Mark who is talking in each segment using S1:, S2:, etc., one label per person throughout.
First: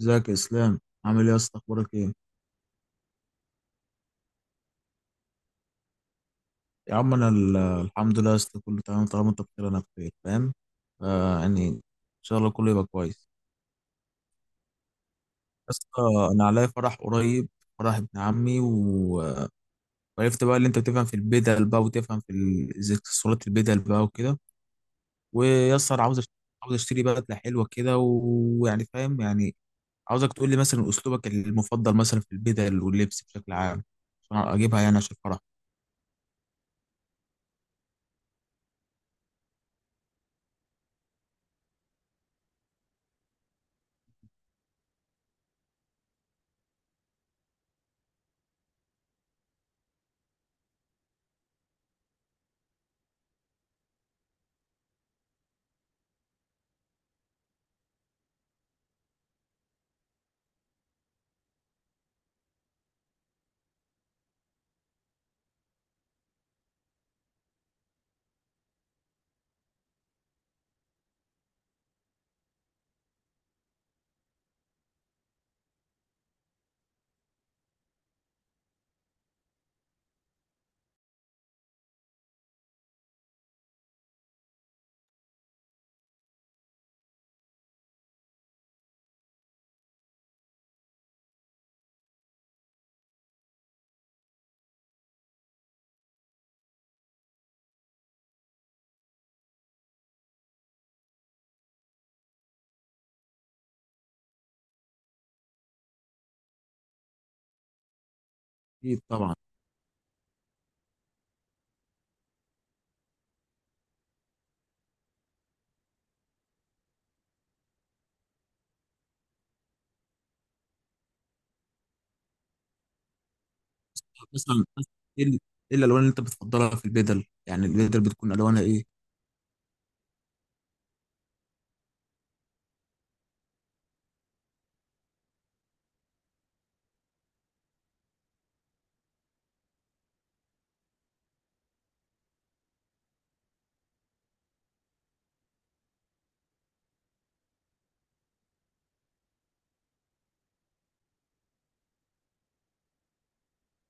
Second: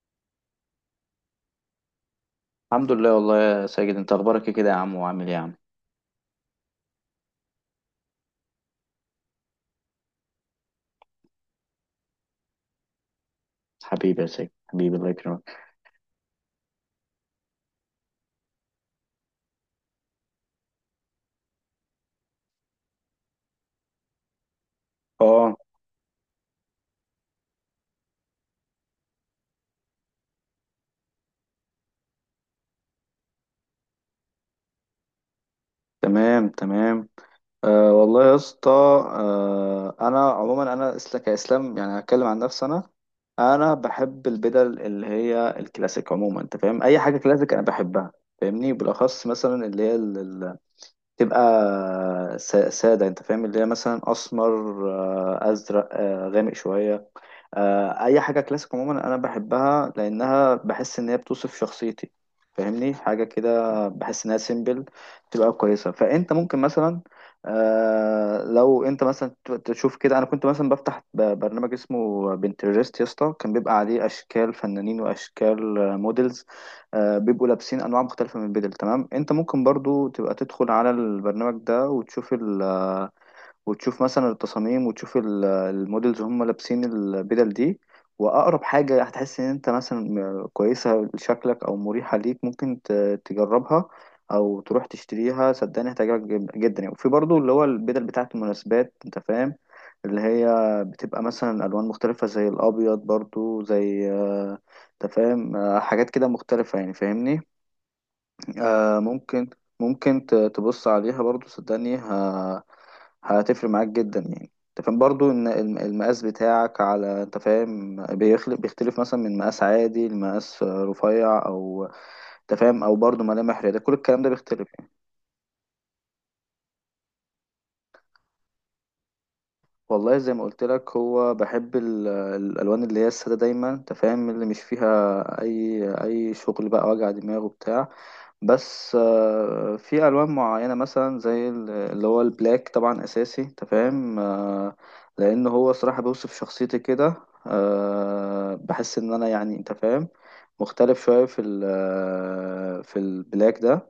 S1: ازيك يا اسلام؟ عامل ايه يا اسطى، اخبارك ايه؟
S2: الحمد لله والله يا ساجد، انت اخبارك ايه كده يا عم، وعامل ايه يا عم؟
S1: يا عم انا الحمد لله يا اسطى، كله تمام. طالما انت بخير انا بخير، فاهم. يعني ان شاء الله كله يبقى كويس.
S2: حبيبي يا ساجد، حبيبي، الله يكرمك.
S1: يا اسطى انا عليا فرح قريب، فرح ابن عمي وعرفت بقى اللي انت بتفهم في البدل بقى وتفهم في زي اكسسوارات البدل بقى وكده.
S2: اه،
S1: ويا اسطى أنا عاوز اشتري بدله حلوه كده ويعني فاهم يعني. عاوزك تقول لي مثلا اسلوبك المفضل مثلا في البدل واللبس بشكل عام، عشان اجيبها يعني، عشان الفرح.
S2: تمام تمام. والله يا اسطى، انا عموما، كاسلام يعني، هتكلم عن نفسي. انا بحب البدل اللي هي الكلاسيك عموما، انت فاهم، اي حاجه كلاسيك انا بحبها، فاهمني. بالاخص مثلا اللي هي تبقى سادة، انت فاهم، اللي هي مثلا اسمر، ازرق، غامق شوية، اي حاجة كلاسيك عموما انا بحبها، لانها بحس ان هي بتوصف شخصيتي، فاهمني. حاجة كده بحس انها سيمبل، تبقى كويسة. فانت ممكن مثلا، لو انت مثلا تشوف كده. انا كنت مثلا بفتح برنامج اسمه بنترست يا اسطى، كان بيبقى عليه اشكال فنانين واشكال موديلز، بيبقوا لابسين انواع مختلفه من البدل. تمام، انت ممكن برضو تبقى تدخل على البرنامج ده وتشوف وتشوف مثلا التصاميم، وتشوف المودلز هم لابسين البدل دي، واقرب حاجه هتحس ان انت مثلا كويسه لشكلك او مريحه ليك، ممكن تجربها او تروح تشتريها. صدقني هتعجبك جدا يعني. وفي برضو اللي هو البدل بتاعت المناسبات، انت فاهم، اللي هي بتبقى مثلا الوان مختلفه زي الابيض برضو، زي انت فاهم، حاجات كده مختلفه يعني، فاهمني.
S1: اكيد طبعا.
S2: ممكن تبص عليها برضو. صدقني هتفرق معاك جدا يعني. انت فاهم برضو ان المقاس بتاعك على، انت فاهم، بيختلف مثلا من مقاس عادي لمقاس رفيع، او انت فاهم، او برضو ملامح رياضية. كل الكلام ده
S1: مثلا
S2: بيختلف يعني.
S1: ايه ال- إيه الالوان اللي انت بتفضلها في البدل؟ يعني البدل بتكون الوانها ايه؟
S2: والله زي ما قلت لك، هو بحب الالوان اللي هي الساده دايما، انت فاهم، اللي مش فيها اي شغل بقى، وجع دماغ وبتاع. بس في الوان معينه مثلا زي اللي هو البلاك، طبعا اساسي، انت فاهم، لان هو صراحه بيوصف شخصيتي كده. بحس ان انا يعني، انت فاهم، مختلف شويه في البلاك ده.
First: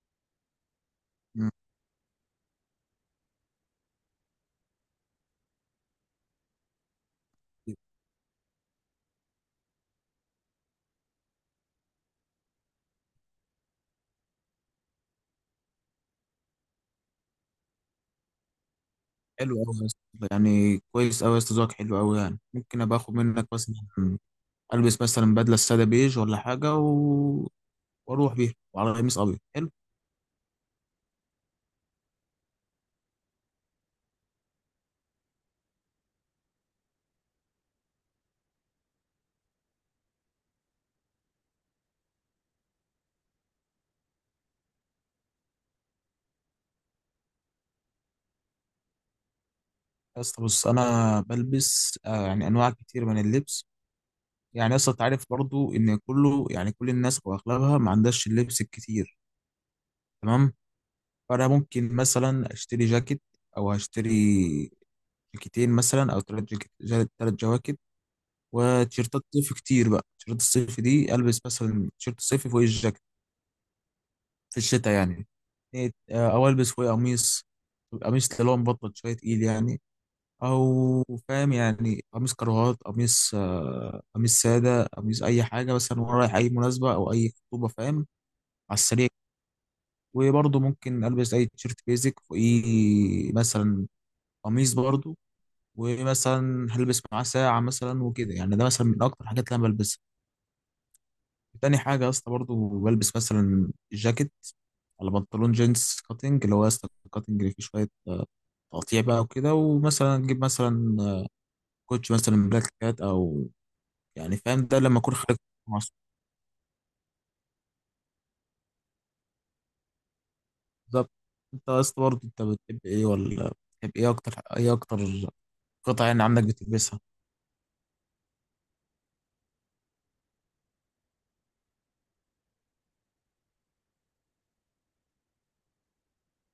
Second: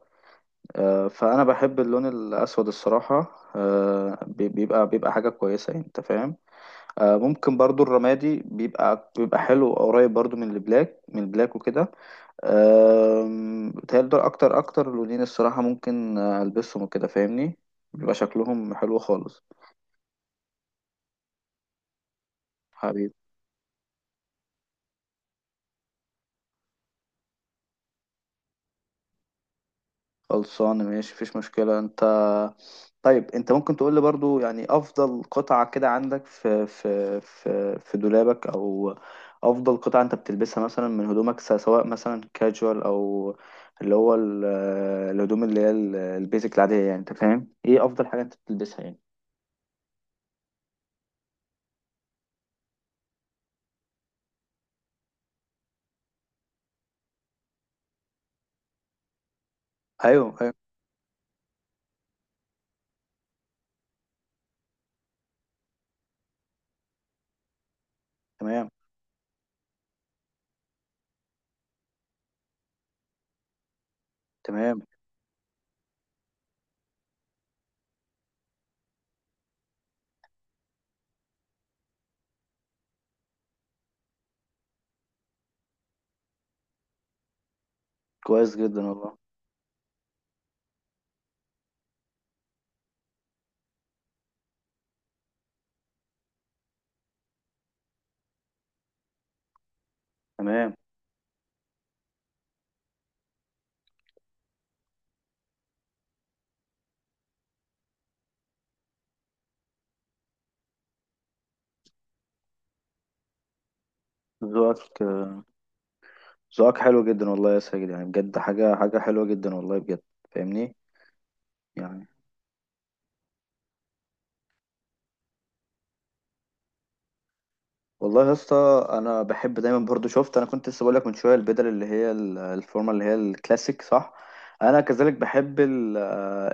S2: فانا
S1: مم.
S2: بحب اللون الاسود الصراحه، بيبقى حاجه كويسه يعني، انت فاهم. ممكن برضو الرمادي بيبقى حلو، قريب برضو من البلاك، وكده. بيتهيألي دول اكتر لونين الصراحة، ممكن البسهم وكده، فاهمني. بيبقى شكلهم حلو خالص.
S1: حلو قوي يا اسطى، يعني كويس قوي يا اسطى، ذوقك حلو قوي. يعني ممكن ابقى
S2: حبيبي.
S1: اخد منك مثلا، البس مثلا بدله ساده بيج ولا حاجه واروح بيها وعلى قميص ابيض حلو.
S2: خلصانة ماشي، مفيش مشكلة. انت طيب، انت ممكن تقول لي برضو يعني افضل قطعة كده عندك في دولابك، او افضل قطعة انت بتلبسها مثلا من هدومك، سواء مثلا كاجوال، او اللي هو الهدوم اللي هي البيزك العادية يعني. انت فاهم، ايه افضل حاجة انت بتلبسها يعني؟
S1: يا اسطى بص، انا بلبس يعني انواع كتير من اللبس. يعني يا اسطى أنت عارف برضو ان كله، يعني كل الناس واغلبها ما عندهاش اللبس الكتير،
S2: ايوه
S1: تمام.
S2: ايوه،
S1: فانا ممكن مثلا اشتري جاكيت او هشتري جاكيتين مثلا او ثلاث جواكت،
S2: تمام
S1: وتيشيرتات صيف كتير بقى. تيشيرتات الصيف دي البس مثلا تيشيرت الصيفي فوق الجاكيت في
S2: تمام،
S1: الشتاء يعني. إيه، آه، او البس فوق قميص اللي هو مبطن شويه، تقيل يعني. او فاهم يعني، قميص كراهات، قميص قميص ساده، قميص اي حاجه مثلا وانا رايح اي مناسبه او اي خطوبه، فاهم،
S2: كويس
S1: على
S2: جدا
S1: السريع.
S2: والله.
S1: وبرضه ممكن البس اي تيشيرت بيزك فوقيه مثلا قميص برضه، ومثلا هلبس معاه ساعة مثلا وكده يعني. ده مثلا من أكتر الحاجات اللي أنا بلبسها.
S2: تمام.
S1: تاني حاجة يا اسطى برضه بلبس مثلا جاكيت على بنطلون جينز كاتنج، اللي هو يا اسطى الكاتنج اللي فيه شوية تقطيع بقى وكده، ومثلا أجيب مثلا كوتش مثلا بلاك كات أو، يعني فاهم، ده
S2: ذوقك
S1: لما أكون خارج مع أصحابي.
S2: ذوقك حلو جدا والله يا ساجد، يعني بجد، حاجة حلوة جدا والله، بجد، فاهمني
S1: بالظبط. أنت يا اسطى
S2: يعني.
S1: برضه أنت بتحب إيه؟ ولا بتحب إيه أكتر قطع يعني عندك بتلبسها؟
S2: والله يا اسطى انا بحب دايما برضو، شفت، انا كنت لسه بقول لك من شويه، البدل اللي هي الفورمه اللي هي الكلاسيك صح؟ انا كذلك بحب ال-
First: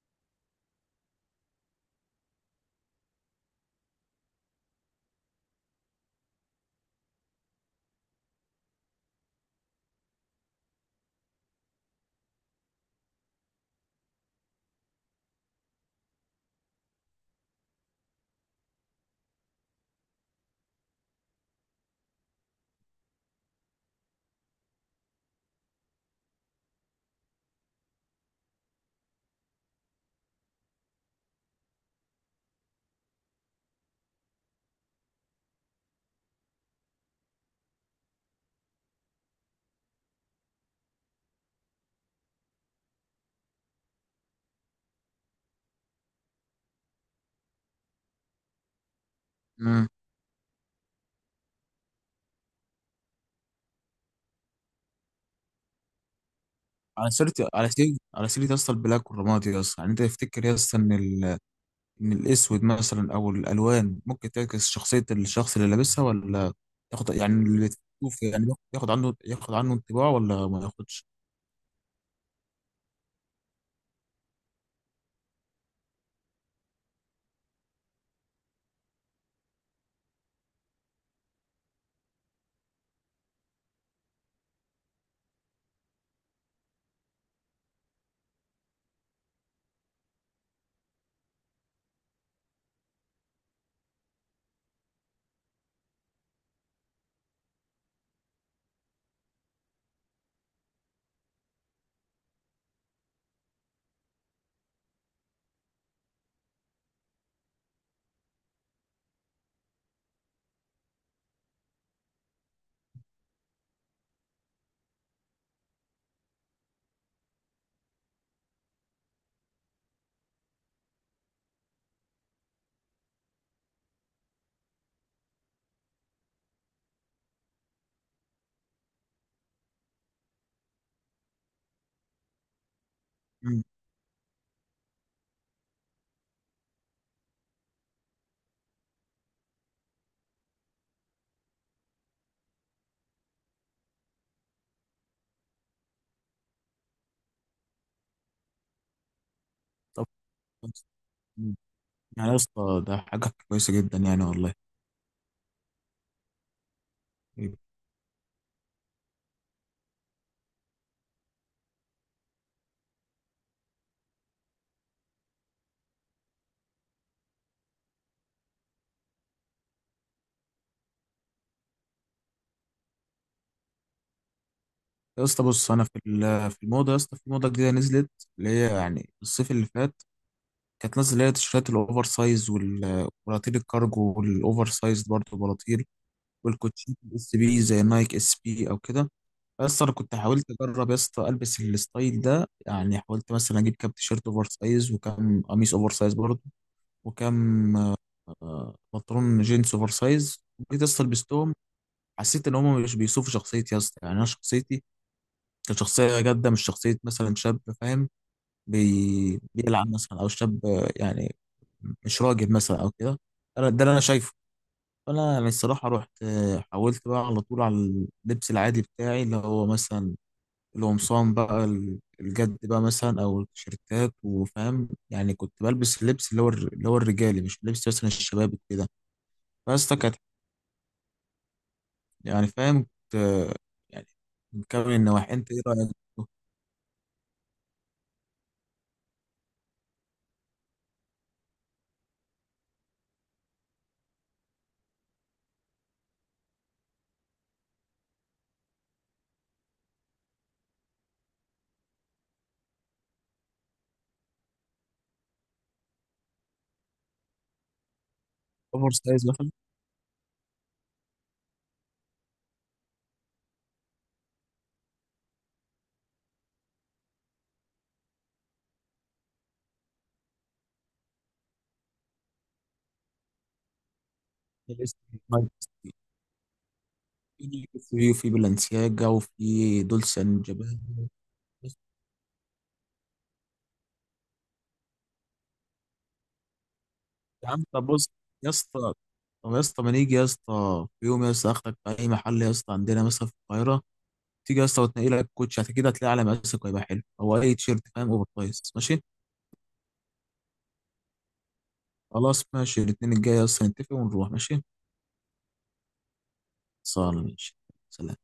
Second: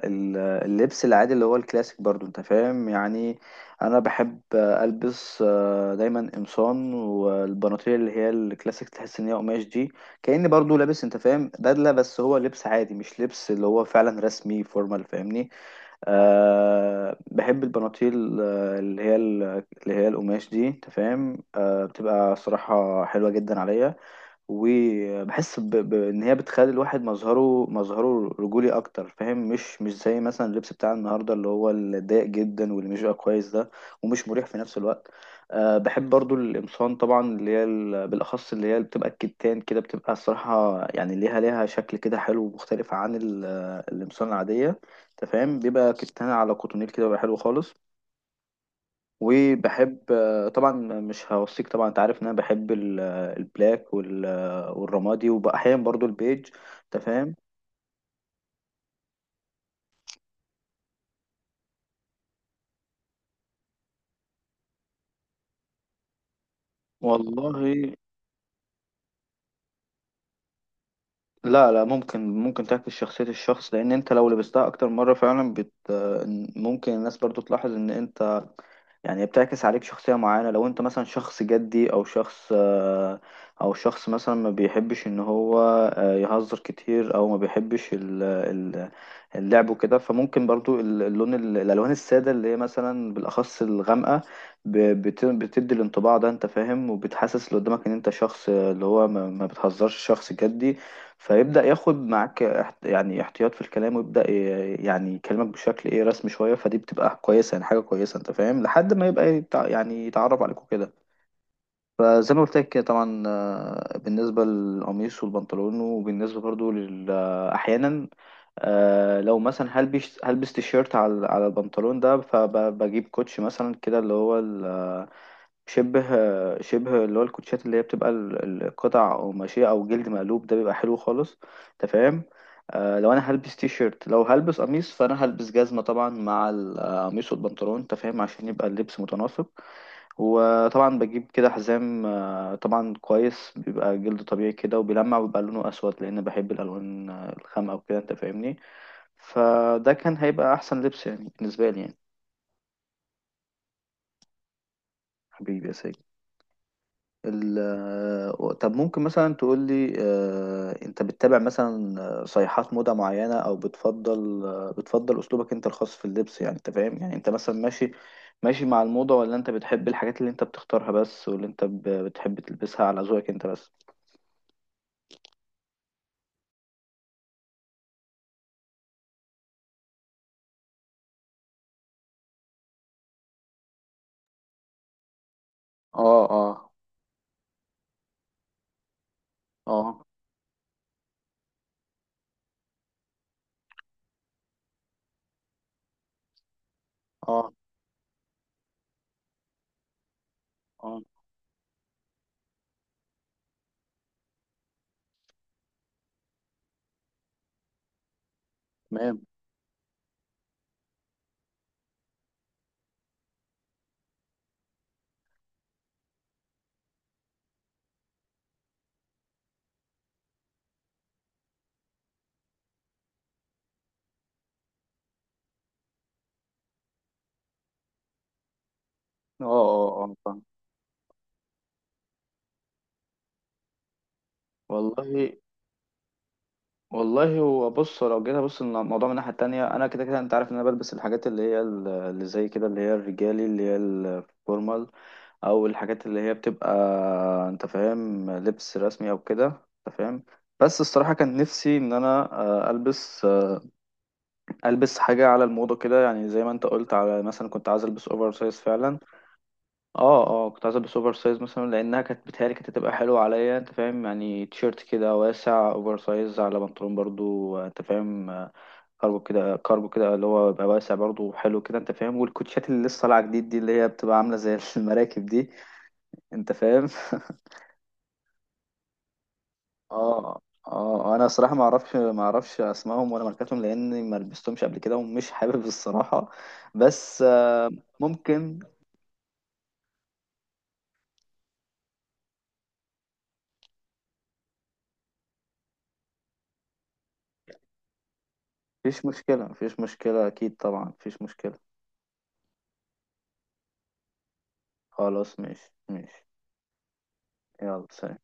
S2: ال- اللبس العادي اللي هو الكلاسيك برضو، انت فاهم يعني. انا بحب البس دايما قمصان والبناطيل اللي هي الكلاسيك، تحس ان هي قماش دي، كأني برضو لابس، انت فاهم، بدله، بس هو لبس عادي مش لبس اللي هو فعلا رسمي فورمال، فاهمني. أه بحب البناطيل اللي هي اللي هي القماش دي، انت فاهم. أه بتبقى صراحة حلوة جدا عليا، وبحس ان هي بتخلي الواحد مظهره رجولي اكتر، فاهم، مش زي مثلا اللبس بتاع النهارده اللي هو الضيق جدا، واللي مش بقى كويس ده، ومش مريح في نفس الوقت. أه بحب برضو القمصان طبعا اللي هي بالاخص اللي هي اللي بتبقى الكتان كده، بتبقى الصراحه يعني ليها شكل كده حلو ومختلف عن القمصان العاديه، انت فاهم. بيبقى كتان على كوتونيل كده، بيبقى حلو خالص.
S1: مم.
S2: وبحب طبعا، مش هوصيك طبعا، انت عارف ان انا بحب البلاك والرمادي، واحيانا برضو البيج، انت
S1: على سيرة
S2: فاهم.
S1: على سيرة على سيرة يا اسطى البلاك والرمادي، يا اسطى يعني أنت تفتكر يا اسطى إن ال ان الاسود مثلا او الالوان ممكن تعكس شخصيه الشخص اللي لابسها؟ ولا تاخد، يعني
S2: والله،
S1: اللي تشوف يعني بياخد ياخد عنه ياخد عنه انطباع ولا ما ياخدش؟
S2: لا لا، ممكن، ممكن تعكس شخصية الشخص، لان انت لو لبستها اكتر مرة فعلا بت آه، ممكن الناس برضو تلاحظ ان انت يعني بتعكس عليك شخصية معينة. لو انت مثلا شخص جدي، او شخص او شخص مثلا ما بيحبش ان هو يهزر كتير، او ما بيحبش اللعب وكده، فممكن برضو اللون الالوان السادة اللي هي مثلا بالاخص الغامقة بتدي الانطباع ده، انت فاهم، وبتحسس اللي قدامك ان انت شخص اللي هو ما بتهزرش، شخص جدي. فيبدأ ياخد معاك يعني احتياط في الكلام، ويبدأ يعني يكلمك بشكل ايه رسمي شوية. فدي بتبقى كويسة يعني، حاجة كويسة، انت فاهم، لحد ما يبقى يعني يتعرف عليك وكده. فزي ما قلت لك كده طبعا، بالنسبة للقميص والبنطلون، وبالنسبة برضو لل آه، أحيانا، لو مثلا هلبس تيشيرت على البنطلون ده، فبجيب كوتش مثلا كده اللي هو شبه شبه اللي هو الكوتشات اللي هي بتبقى القطع قماشية أو جلد مقلوب، ده بيبقى حلو خالص أنت فاهم. آه لو أنا هلبس
S1: مم.
S2: تي شيرت، لو هلبس قميص، فأنا هلبس جزمة طبعا مع القميص والبنطلون، أنت فاهم، عشان يبقى اللبس متناسق. وطبعا بجيب كده حزام، آه طبعا كويس، بيبقى جلد طبيعي كده وبيلمع، وبيبقى لونه أسود، لأن بحب الألوان الخامقة وكده، أنت فاهمني. فده
S1: طب
S2: كان هيبقى أحسن
S1: كويس.
S2: لبس يعني
S1: مم.
S2: بالنسبة لي يعني.
S1: يعني يا اسطى ده حاجه كويسه جدا يعني والله.
S2: حبيبي يا سيد. ال-
S1: طيب.
S2: طب ممكن مثلا تقول لي، انت بتتابع مثلا صيحات موضة معينة، او بتفضل بتفضل اسلوبك انت الخاص في اللبس يعني، انت فاهم يعني، انت مثلا ماشي مع الموضة، ولا انت بتحب الحاجات اللي انت بتختارها بس، واللي انت بتحب تلبسها على ذوقك انت بس؟
S1: يا اسطى بص، انا في في الموضه، يا اسطى في موضه جديده نزلت، اللي هي يعني الصيف اللي فات كانت نازله، اللي هي التيشيرتات الاوفر سايز والبلاطيل الكارجو، والاوفر سايز برضه بلاطيل،
S2: اه اه
S1: والكوتشي الاس بي زي نايك اس بي او كده. بس انا
S2: اه
S1: كنت حاولت اجرب يا اسطى البس الستايل ده، يعني حاولت مثلا اجيب كام تيشيرت اوفر سايز وكام قميص اوفر سايز برضه،
S2: اه
S1: وكام بنطلون جينز اوفر سايز. جيت يا
S2: اه،
S1: اسطى لبستهم، حسيت ان هم مش بيوصفوا شخصيتي يا اسطى. يعني انا شخصيتي كانت شخصيه جاده، مش شخصيه مثلا شاب فاهم
S2: تمام،
S1: بيلعب مثلا، او شاب يعني مش راجل مثلا او كده. انا ده اللي انا شايفه. فانا يعني الصراحه رحت حاولت بقى على طول على اللبس العادي بتاعي، اللي هو مثلا القمصان بقى الجد بقى مثلا، او التيشيرتات. وفاهم يعني كنت بلبس اللبس اللي هو اللي هو الرجالي، مش لبس مثلا الشباب كده.
S2: اه
S1: بس ده
S2: اه اه،
S1: كانت،
S2: فاهم.
S1: يعني فاهم، كنت يعني مكون
S2: والله،
S1: النواحي. انت ايه رايك؟
S2: والله هو بص، لو جينا بص الموضوع من الناحية التانية، أنا كده كده أنت عارف إن أنا بلبس الحاجات اللي هي اللي زي كده اللي هي الرجالي اللي هي الفورمال، أو الحاجات اللي هي بتبقى، أنت فاهم، لبس رسمي أو كده، أنت فاهم. بس الصراحة كان نفسي إن أنا ألبس حاجة على الموضة كده يعني، زي ما أنت قلت، على مثلا كنت عايز ألبس أوفر سايز
S1: اوفر
S2: فعلا.
S1: سايز مثلا.
S2: اه اه كنت عايز ألبس أوفر سايز مثلا، لأنها كانت بتهيألي كانت هتبقى حلوة عليا، أنت فاهم، يعني تيشيرت كده واسع أوفر سايز، على بنطلون برضو أنت فاهم، كارجو كده، اللي هو بيبقى واسع برضه وحلو كده، انت فاهم، والكوتشات اللي لسه طالعه جديد دي اللي هي بتبقى عامله زي
S1: لبست
S2: المراكب دي،
S1: في
S2: انت فاهم.
S1: في وفي بلانسياجا وفي دولce
S2: اه
S1: اند جابانا.
S2: اه انا صراحه ما اعرفش اسمائهم ولا ماركاتهم، لاني ما لبستهمش قبل كده، ومش حابب الصراحه. بس
S1: يا عم طب بص يا
S2: ممكن.
S1: اسطى. طب يا اسطى ما نيجي يا اسطى في يوم، يا اسطى اخدك في اي محل يا اسطى عندنا مثلا في القاهره، تيجي يا اسطى وتنقي لك كوتش، كده هتلاقي على مقاسك وهيبقى حلو، او اي تيشيرت فاهم اوفر سايز، ماشي؟
S2: مفيش مشكله، اكيد طبعا، مفيش مشكله.
S1: خلاص، ماشي الاثنين الجاي يا اسطى نتفق ونروح، ماشي؟
S2: خلاص ماشي ماشي.
S1: صار، ماشي.
S2: يلا
S1: سلام.
S2: سلام.